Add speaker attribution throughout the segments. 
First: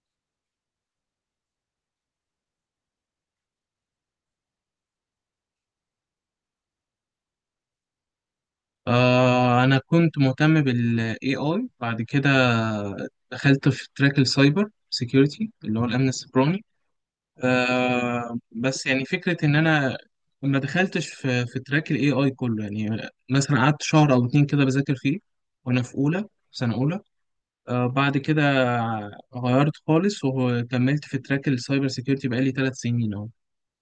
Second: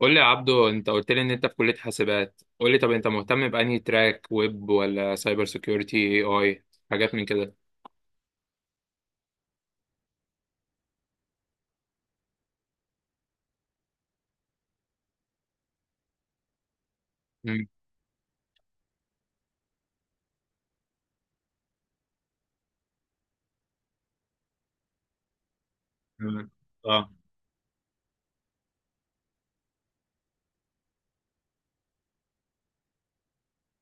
Speaker 1: قول لي يا عبدو، انت قلت لي ان انت في كلية حاسبات. قول لي، طب انت مهتم بأنهي تراك، ويب ولا سايبر سيكيورتي، AI حاجات من كده؟
Speaker 2: أنا كنت مهتم بال AI بعد كده. دخلت في تراك السايبر سيكيورتي اللي هو الأمن السيبراني.
Speaker 1: مم.
Speaker 2: بس يعني فكرة إن أنا ما دخلتش في تراك ال AI كله، يعني مثلا قعدت شهر أو اتنين كده بذاكر فيه وأنا في أولى
Speaker 1: مم.
Speaker 2: في سنة أولى.
Speaker 1: اه.
Speaker 2: بعد كده غيرت خالص وكملت في تراك السايبر سيكيورتي بقالي 3 سنين أهو.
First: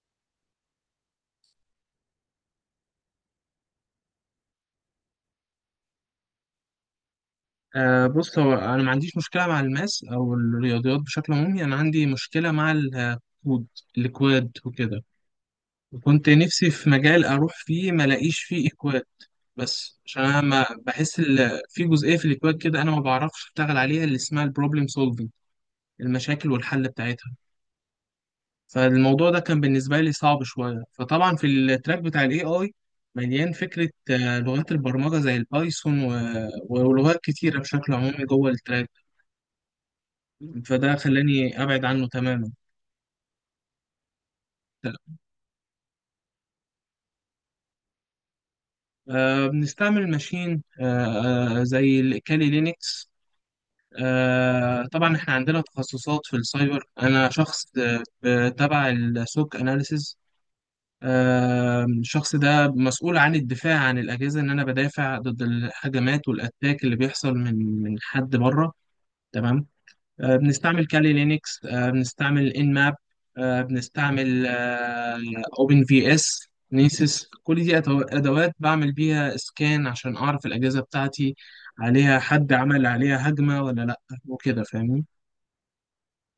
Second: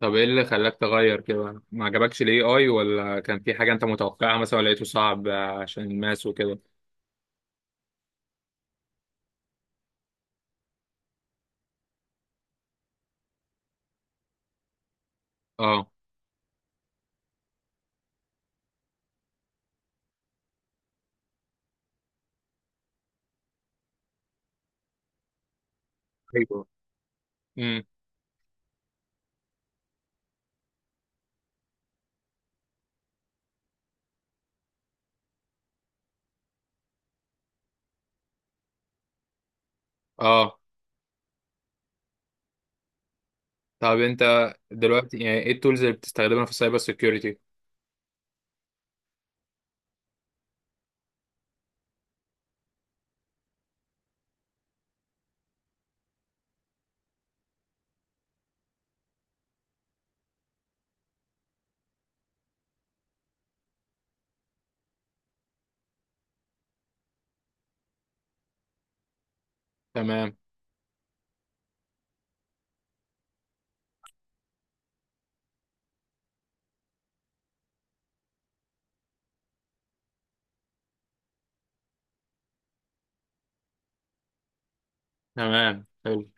Speaker 1: طب ايه اللي خلاك تغير كده؟ ما عجبكش الAI، ولا كان في حاجة انت متوقعها مثلا، ولا لقيته صعب عشان الماس وكده؟
Speaker 2: بص، هو انا ما عنديش مشكله مع الماس او الرياضيات بشكل عمومي، انا عندي مشكله مع الاكواد وكده.
Speaker 1: اه،
Speaker 2: وكنت نفسي في مجال اروح فيه ما الاقيش فيه اكواد، بس عشان انا ما بحس في جزئيه في الاكواد كده انا ما بعرفش اشتغل عليها، اللي اسمها البروبلم سولفنج، المشاكل
Speaker 1: ايوه.
Speaker 2: والحل بتاعتها.
Speaker 1: امم
Speaker 2: فالموضوع ده كان بالنسبه لي صعب شويه. فطبعا في التراك بتاع الاي اي مليان فكره، لغات البرمجه زي البايثون ولغات كتيره بشكل عمومي جوه التراك،
Speaker 1: اه.
Speaker 2: فده خلاني أبعد عنه تماما.
Speaker 1: طب انت دلوقتي يعني ايه التولز اللي بتستخدمها في السايبر سيكيورتي؟
Speaker 2: بنستعمل ماشين، زي الكالي لينكس. طبعا احنا عندنا تخصصات في السايبر، انا شخص، تبع السوك اناليسز. الشخص ده مسؤول عن الدفاع عن الاجهزه، ان انا بدافع ضد الهجمات والاتاك اللي بيحصل من حد بره. تمام.
Speaker 1: تمام.
Speaker 2: بنستعمل كالي لينكس، بنستعمل ان ماب، بنستعمل اوبن في اس نيسيس. كل دي ادوات بعمل بيها سكان عشان اعرف الاجهزه بتاعتي عليها حد عمل عليها هجمه ولا لا، وكده فاهمني.
Speaker 1: تمام، حلو.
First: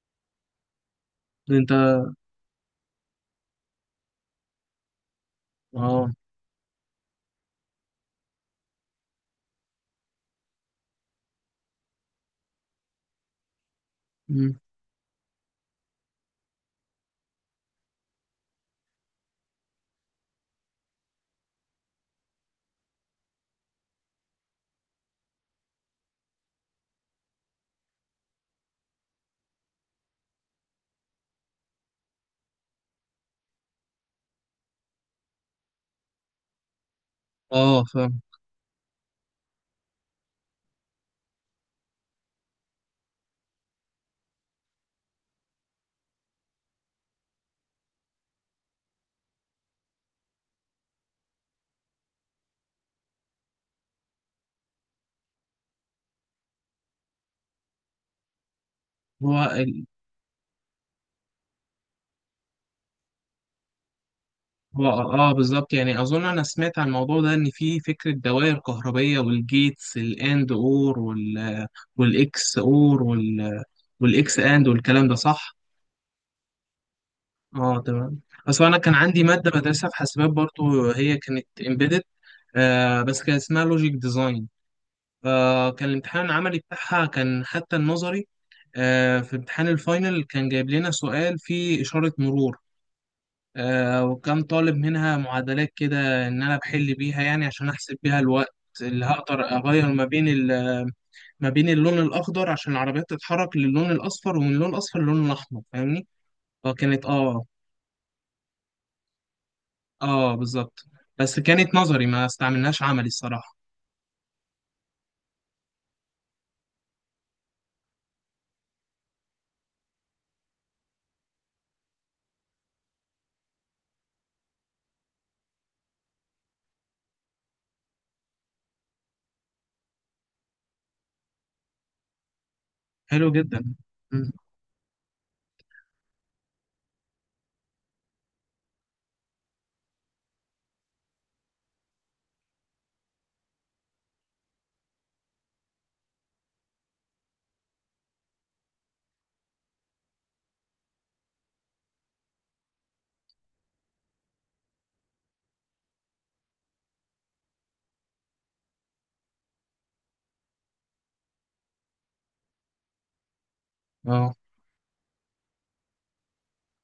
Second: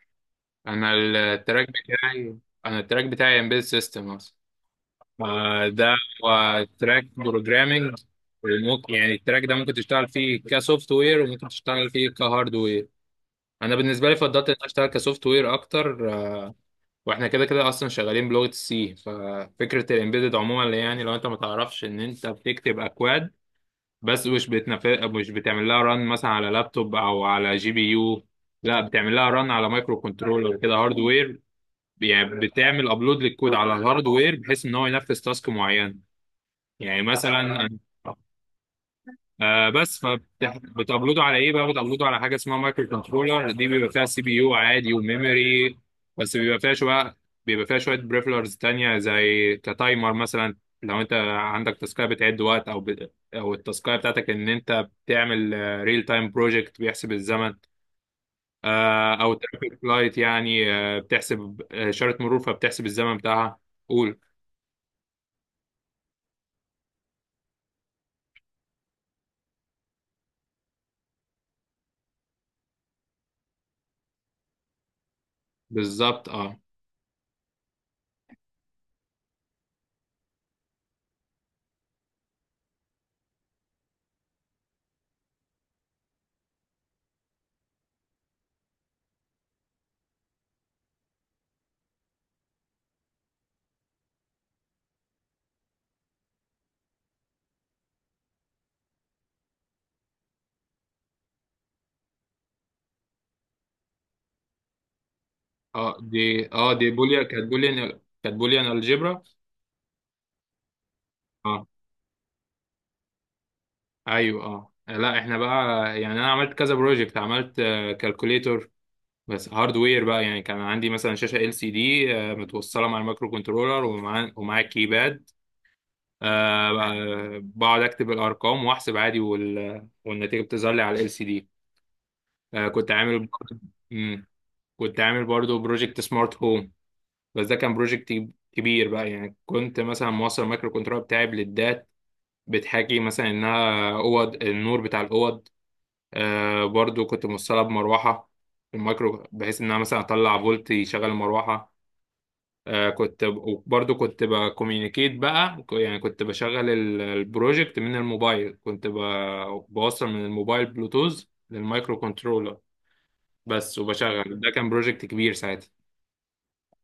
Speaker 1: انا التراك
Speaker 2: انت.
Speaker 1: بتاعي انا التراك بتاعي امبيد سيستم. ما ده
Speaker 2: اه.
Speaker 1: هو تراك بروجرامنج، وممكن يعني التراك ده ممكن تشتغل فيه كسوفت وير وممكن تشتغل فيه كهارد وير. انا بالنسبه لي فضلت ان
Speaker 2: مم.
Speaker 1: أنا اشتغل كسوفت وير اكتر. واحنا كده كده اصلا شغالين بلغه السي. ففكره الامبيدد عموما اللي يعني لو انت ما تعرفش ان انت بتكتب اكواد، بس مش بتعمل لها ران مثلا على لابتوب او على GPU. لا، بتعمل لها ران على مايكرو كنترولر، كده هاردوير. يعني بتعمل ابلود للكود على الهاردوير بحيث ان هو ينفذ تاسك معين. يعني مثلا،
Speaker 2: اه، فاهم.
Speaker 1: بس فبتابلوده على ايه بقى؟ بتابلوده على حاجه اسمها مايكرو كنترولر، دي بيبقى فيها CPU عادي وميموري، بس بيبقى فيها شويه بريفلرز تانية زي كتايمر مثلا. لو انت عندك تاسكايه بتعد وقت، او التاسكايه بتاعتك ان انت بتعمل ريل تايم بروجكت بيحسب الزمن. او
Speaker 2: هو
Speaker 1: ترافيك
Speaker 2: ال...
Speaker 1: لايت، يعني بتحسب، اشاره مرور فبتحسب الزمن بتاعها. قول.
Speaker 2: هو اه آه، بالظبط، يعني اظن انا سمعت عن الموضوع ده ان في فكره دوائر كهربيه والجيتس الاند اور والاكس اور والاكس اند والكلام ده صح.
Speaker 1: بالظبط، اه.
Speaker 2: اه تمام. اصل انا كان عندي ماده بدرسها في حاسبات برضو، هي كانت امبيدد، بس كان اسمها لوجيك ديزاين. فكان الامتحان العملي بتاعها كان، حتى النظري، في امتحان الفاينل كان جايب لنا سؤال فيه اشاره مرور. وكان طالب منها معادلات كده ان انا بحل بيها، يعني عشان احسب بيها الوقت اللي هقدر اغير ما بين اللون الاخضر عشان العربيات تتحرك للون الاصفر، ومن اللون الاصفر للون الاحمر
Speaker 1: اه
Speaker 2: فاهمني.
Speaker 1: دي اه دي
Speaker 2: فكانت
Speaker 1: بوليا
Speaker 2: اه
Speaker 1: كانت بوليان كانت بوليان الجبرا.
Speaker 2: اه بالظبط. بس
Speaker 1: اه،
Speaker 2: كانت نظري ما استعملناش عملي الصراحة.
Speaker 1: ايوه. اه، لا، احنا بقى يعني انا عملت كذا بروجكت، عملت كالكوليتور، بس هاردوير بقى. يعني كان عندي مثلا شاشه LCD متوصله مع المايكرو كنترولر ومع الكيباد. بقعد اكتب الارقام واحسب عادي، والنتيجه بتظهر لي على LCD. كنت عامل
Speaker 2: حلو جدا.
Speaker 1: برضه. مم.
Speaker 2: مم.
Speaker 1: كنت عامل برضه بروجكت سمارت هوم، بس ده كان بروجكت كبير بقى. يعني كنت مثلا موصل المايكرو كنترولر بتاعي، بتحكي مثلا انها اوض، النور بتاع الاوض. برضو كنت موصلها بمروحه، في المايكرو، بحيث انها مثلا اطلع فولت يشغل المروحه. آه كنت برضو كنت بكوميونيكيت بقى، يعني كنت بشغل البروجكت من الموبايل، كنت بوصل من الموبايل بلوتوث للمايكرو كنترولر بس.
Speaker 2: اه،
Speaker 1: وبشغل، ده كان بروجكت كبير ساعتها.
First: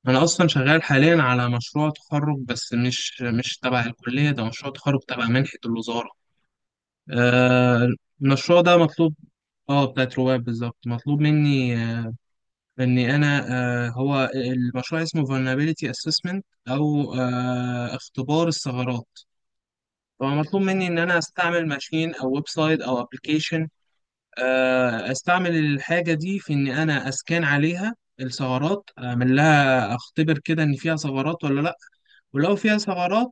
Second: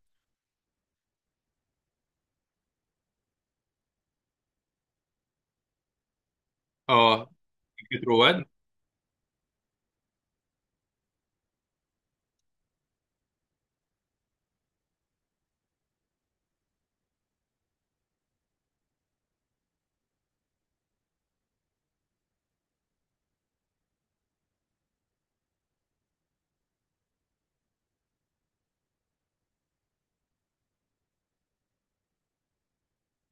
Speaker 2: انا اصلا شغال حاليا على مشروع تخرج بس مش تبع الكلية، ده مشروع تخرج تبع منحة الوزارة.
Speaker 1: اه،
Speaker 2: آه
Speaker 1: كنترو واد،
Speaker 2: المشروع ده مطلوب. اه، بتاعت رواد بالظبط. مطلوب مني، اني انا، هو المشروع اسمه vulnerability assessment او اختبار الثغرات. فمطلوب مني ان انا استعمل ماشين او ويب سايت او ابلكيشن، استعمل الحاجه دي في ان انا اسكان عليها الثغرات، اعمل لها اختبر كده ان فيها ثغرات ولا لا. ولو فيها ثغرات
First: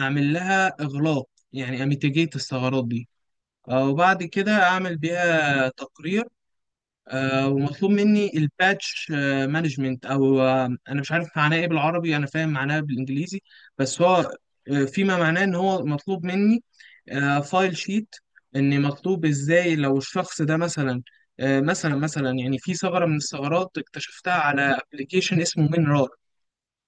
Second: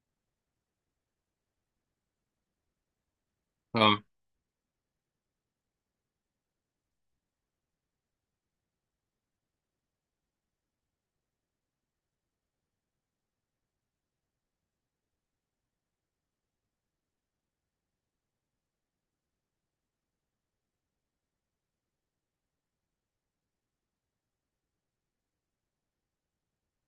Speaker 2: اعمل لها اغلاق، يعني اميتيجيت الثغرات دي.
Speaker 1: اه،
Speaker 2: وبعد كده اعمل بيها تقرير. ومطلوب مني الباتش مانجمنت، او انا مش عارف معناه ايه بالعربي، انا فاهم معناه بالانجليزي. بس هو فيما معناه ان هو مطلوب مني فايل شيت، ان مطلوب ازاي لو الشخص ده مثلا، يعني في ثغره من الثغرات اكتشفتها على ابلكيشن اسمه مينرار.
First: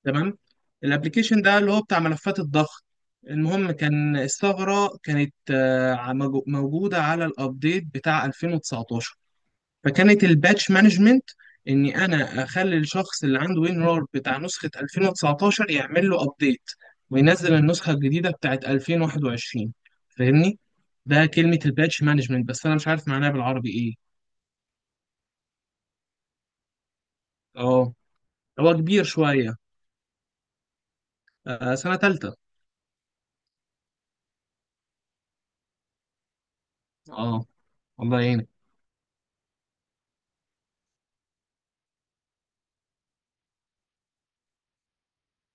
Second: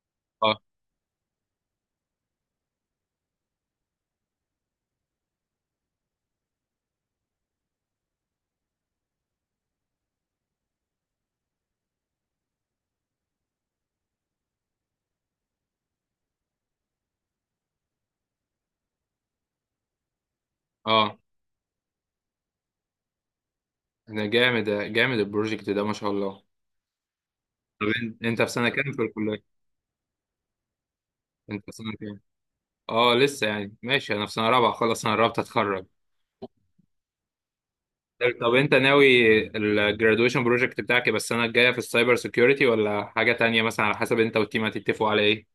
Speaker 2: تمام.
Speaker 1: اه،
Speaker 2: الابلكيشن ده اللي هو بتاع ملفات الضغط. المهم كان الثغره كانت، موجوده على الابديت بتاع 2019. فكانت الباتش مانجمنت اني انا اخلي الشخص اللي عنده وينرار بتاع نسخة 2019 يعمل له ابديت، وينزل النسخة الجديدة بتاعت 2021 فاهمني.
Speaker 1: اه.
Speaker 2: ده كلمة الباتش مانجمنت بس انا مش عارف معناها بالعربي ايه.
Speaker 1: ده جامد، ده جامد البروجكت ده، ما شاء الله. طب
Speaker 2: اه،
Speaker 1: انت في سنه
Speaker 2: هو
Speaker 1: كام في
Speaker 2: كبير شوية.
Speaker 1: الكليه؟ انت في سنه
Speaker 2: سنة
Speaker 1: كام؟
Speaker 2: تالتة.
Speaker 1: اه، لسه يعني ماشي، انا في سنه رابعه، خلاص انا قربت اتخرج.
Speaker 2: اه، الله يعينك.
Speaker 1: طب انت ناوي الجرادويشن بروجكت بتاعك يبقى السنه الجايه في السايبر سيكيورتي، ولا حاجه تانية مثلا على حسب انت والتيم هتتفقوا على ايه؟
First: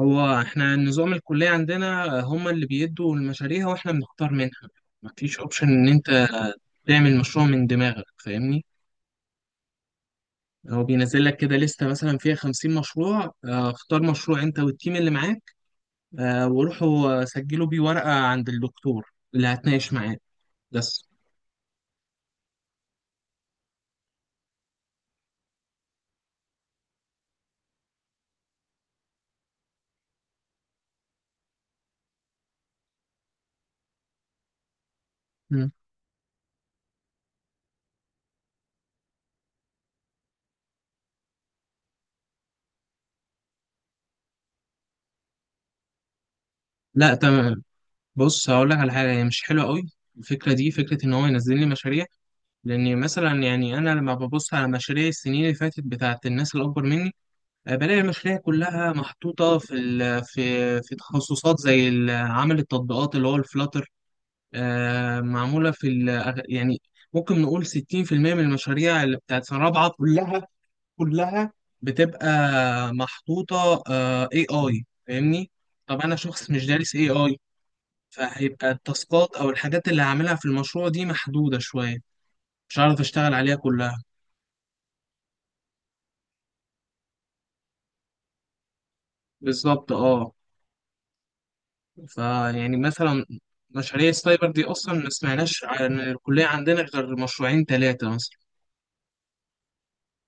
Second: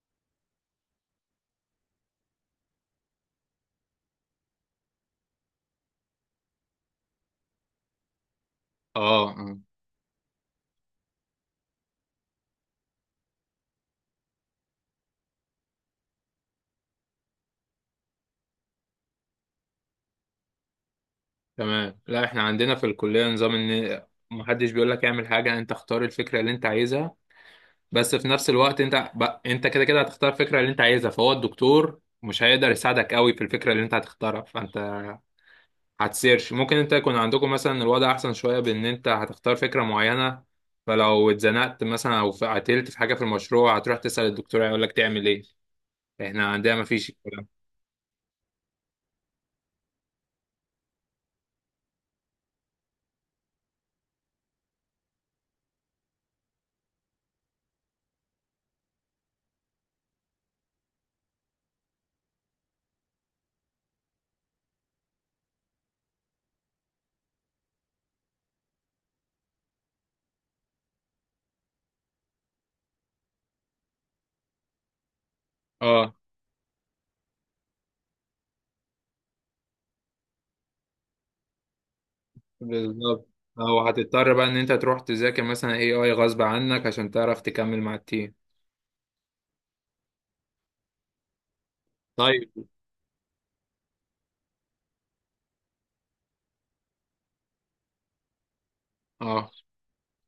Speaker 2: هو احنا نظام الكلية عندنا هما اللي بيدوا المشاريع واحنا بنختار منها، مفيش اوبشن ان انت تعمل مشروع من دماغك فاهمني.
Speaker 1: اه.
Speaker 2: هو بينزل لك كده لستة مثلا فيها 50 مشروع، اختار مشروع انت والتيم اللي معاك، وروحوا سجلوا بيه ورقة عند الدكتور اللي هتناقش معاه بس.
Speaker 1: تمام. لا، احنا عندنا في الكليه نظام ان محدش بيقول لك اعمل حاجه، انت اختار الفكره اللي انت عايزها. بس في نفس الوقت انت بقى انت كده كده هتختار الفكره اللي انت عايزها، فهو الدكتور مش هيقدر يساعدك قوي في الفكره اللي انت هتختارها، فانت
Speaker 2: مم.
Speaker 1: هتسيرش. ممكن انت يكون عندكم مثلا الوضع احسن شويه بان انت هتختار فكره معينه، فلو اتزنقت مثلا او قتلت في حاجه في المشروع هتروح تسال الدكتور هيقول لك تعمل ايه. احنا عندنا ما فيش
Speaker 2: لا
Speaker 1: الكلام.
Speaker 2: تمام. بص هقول لك على حاجة هي مش حلوة قوي. الفكرة دي فكرة إن هو ينزل لي مشاريع، لأن مثلا يعني أنا لما ببص على مشاريع السنين اللي فاتت بتاعة الناس الأكبر مني، بلاقي المشاريع كلها محطوطة في تخصصات زي عمل التطبيقات اللي هو الفلاتر، معمولة يعني ممكن نقول 60% من المشاريع اللي بتاعت سنة رابعة كلها، كلها بتبقى محطوطة، AI فاهمني؟ طب
Speaker 1: اه،
Speaker 2: أنا شخص مش دارس AI، فهيبقى التاسكات أو الحاجات اللي هعملها في المشروع دي محدودة شوية، مش هعرف
Speaker 1: بالظبط.
Speaker 2: أشتغل عليها
Speaker 1: او
Speaker 2: كلها.
Speaker 1: هتضطر بقى ان انت تروح تذاكر مثلا AI غصب عنك عشان تعرف تكمل مع التيم.
Speaker 2: بالظبط أه.
Speaker 1: طيب.
Speaker 2: فيعني مثلا مشاريع السايبر دي أصلا ما سمعناش عن الكلية عندنا غير مشروعين تلاتة مثلا.
Speaker 1: اه.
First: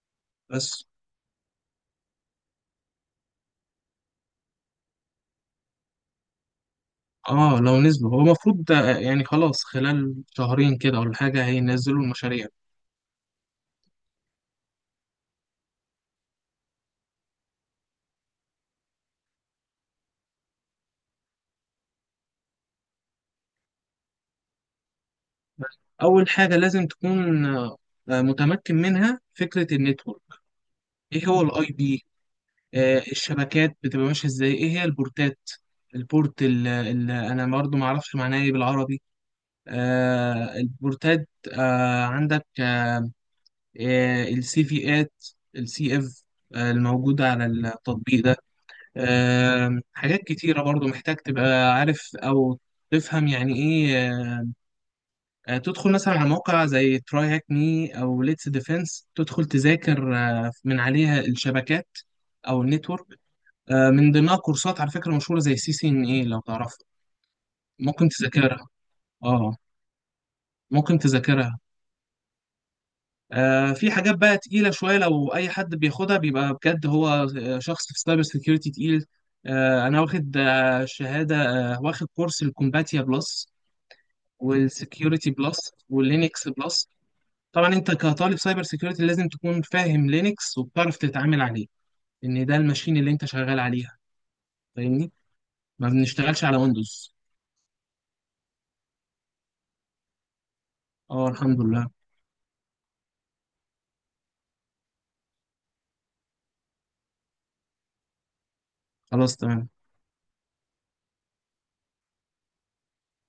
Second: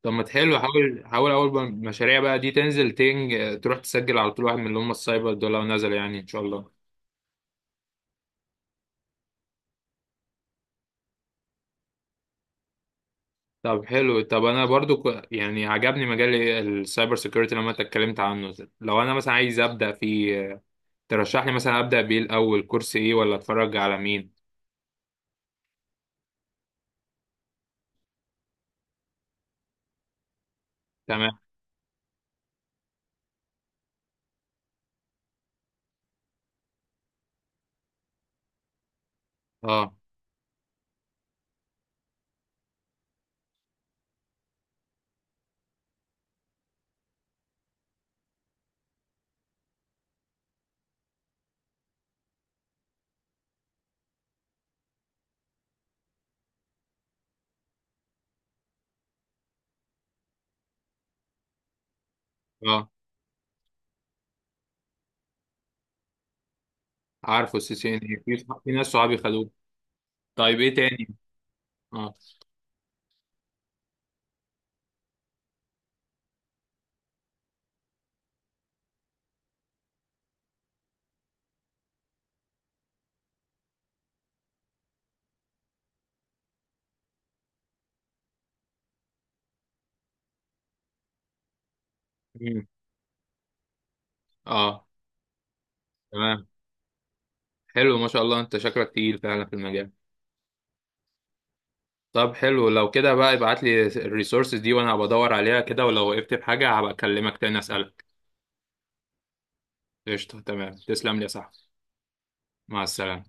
Speaker 1: طب ما تحلو،
Speaker 2: بس
Speaker 1: حاول حاول اول ما المشاريع بقى دي تنزل تنج تروح تسجل على طول واحد من اللي هم السايبر دول لو نزل، يعني ان شاء الله.
Speaker 2: اه، لو نزلوا هو المفروض، يعني خلاص خلال شهرين كده ولا حاجة هينزلوا المشاريع.
Speaker 1: طب حلو، طب انا برضو يعني عجبني مجال السايبر سيكيورتي لما انت اتكلمت عنه. لو انا مثلا عايز ابدا فيه، ترشح لي مثلا ابدا بيه الاول كورس ايه، ولا اتفرج على مين؟
Speaker 2: أول حاجة لازم تكون، متمكن منها فكرة النتورك. إيه
Speaker 1: تمام.
Speaker 2: هو الأي بي، الشبكات بتبقى ماشية إزاي، إيه هي البورتات، البورت اللي أنا برضه معرفش معناه إيه بالعربي.
Speaker 1: اه،
Speaker 2: البورتات، عندك السي فيات، السي اف الموجودة على التطبيق ده. حاجات كتيرة برضو محتاج تبقى عارف أو تفهم يعني إيه. تدخل مثلا على موقع زي تراي هاك مي أو ليتس ديفense، تدخل تذاكر من عليها الشبكات أو
Speaker 1: اه.
Speaker 2: النتورك. من ضمنها كورسات على فكرة مشهورة زي سي سي إن إيه لو تعرفها
Speaker 1: عارفه السي سي ان
Speaker 2: ممكن
Speaker 1: اي في،
Speaker 2: تذاكرها.
Speaker 1: في ناس صحابي خدوه.
Speaker 2: أه،
Speaker 1: طيب ايه
Speaker 2: ممكن
Speaker 1: تاني؟
Speaker 2: تذاكرها.
Speaker 1: اه.
Speaker 2: في حاجات بقى تقيلة شوية لو أي حد بياخدها بيبقى بجد هو، شخص في السايبر سيكيورتي تقيل. أنا واخد شهادة، واخد كورس الكومباتيا بلس والسكيورتي بلس واللينكس بلس. طبعا انت كطالب سايبر سكيورتي لازم تكون فاهم لينكس وبتعرف تتعامل عليه، ان ده
Speaker 1: مم.
Speaker 2: الماشين اللي انت شغال عليها
Speaker 1: اه.
Speaker 2: فاهمني، ما بنشتغلش
Speaker 1: تمام،
Speaker 2: على ويندوز.
Speaker 1: حلو، ما شاء الله انت شكلك تقيل فعلا في المجال.
Speaker 2: اه الحمد لله.
Speaker 1: طب حلو لو كده، بدور بقى، ابعت لي الريسورسز دي وانا بدور عليها كده، ولو وقفت بحاجه هبقى اكلمك تاني اسالك.
Speaker 2: خلاص تمام.
Speaker 1: قشطه، تمام، تسلم لي يا صاحبي. مع السلامه.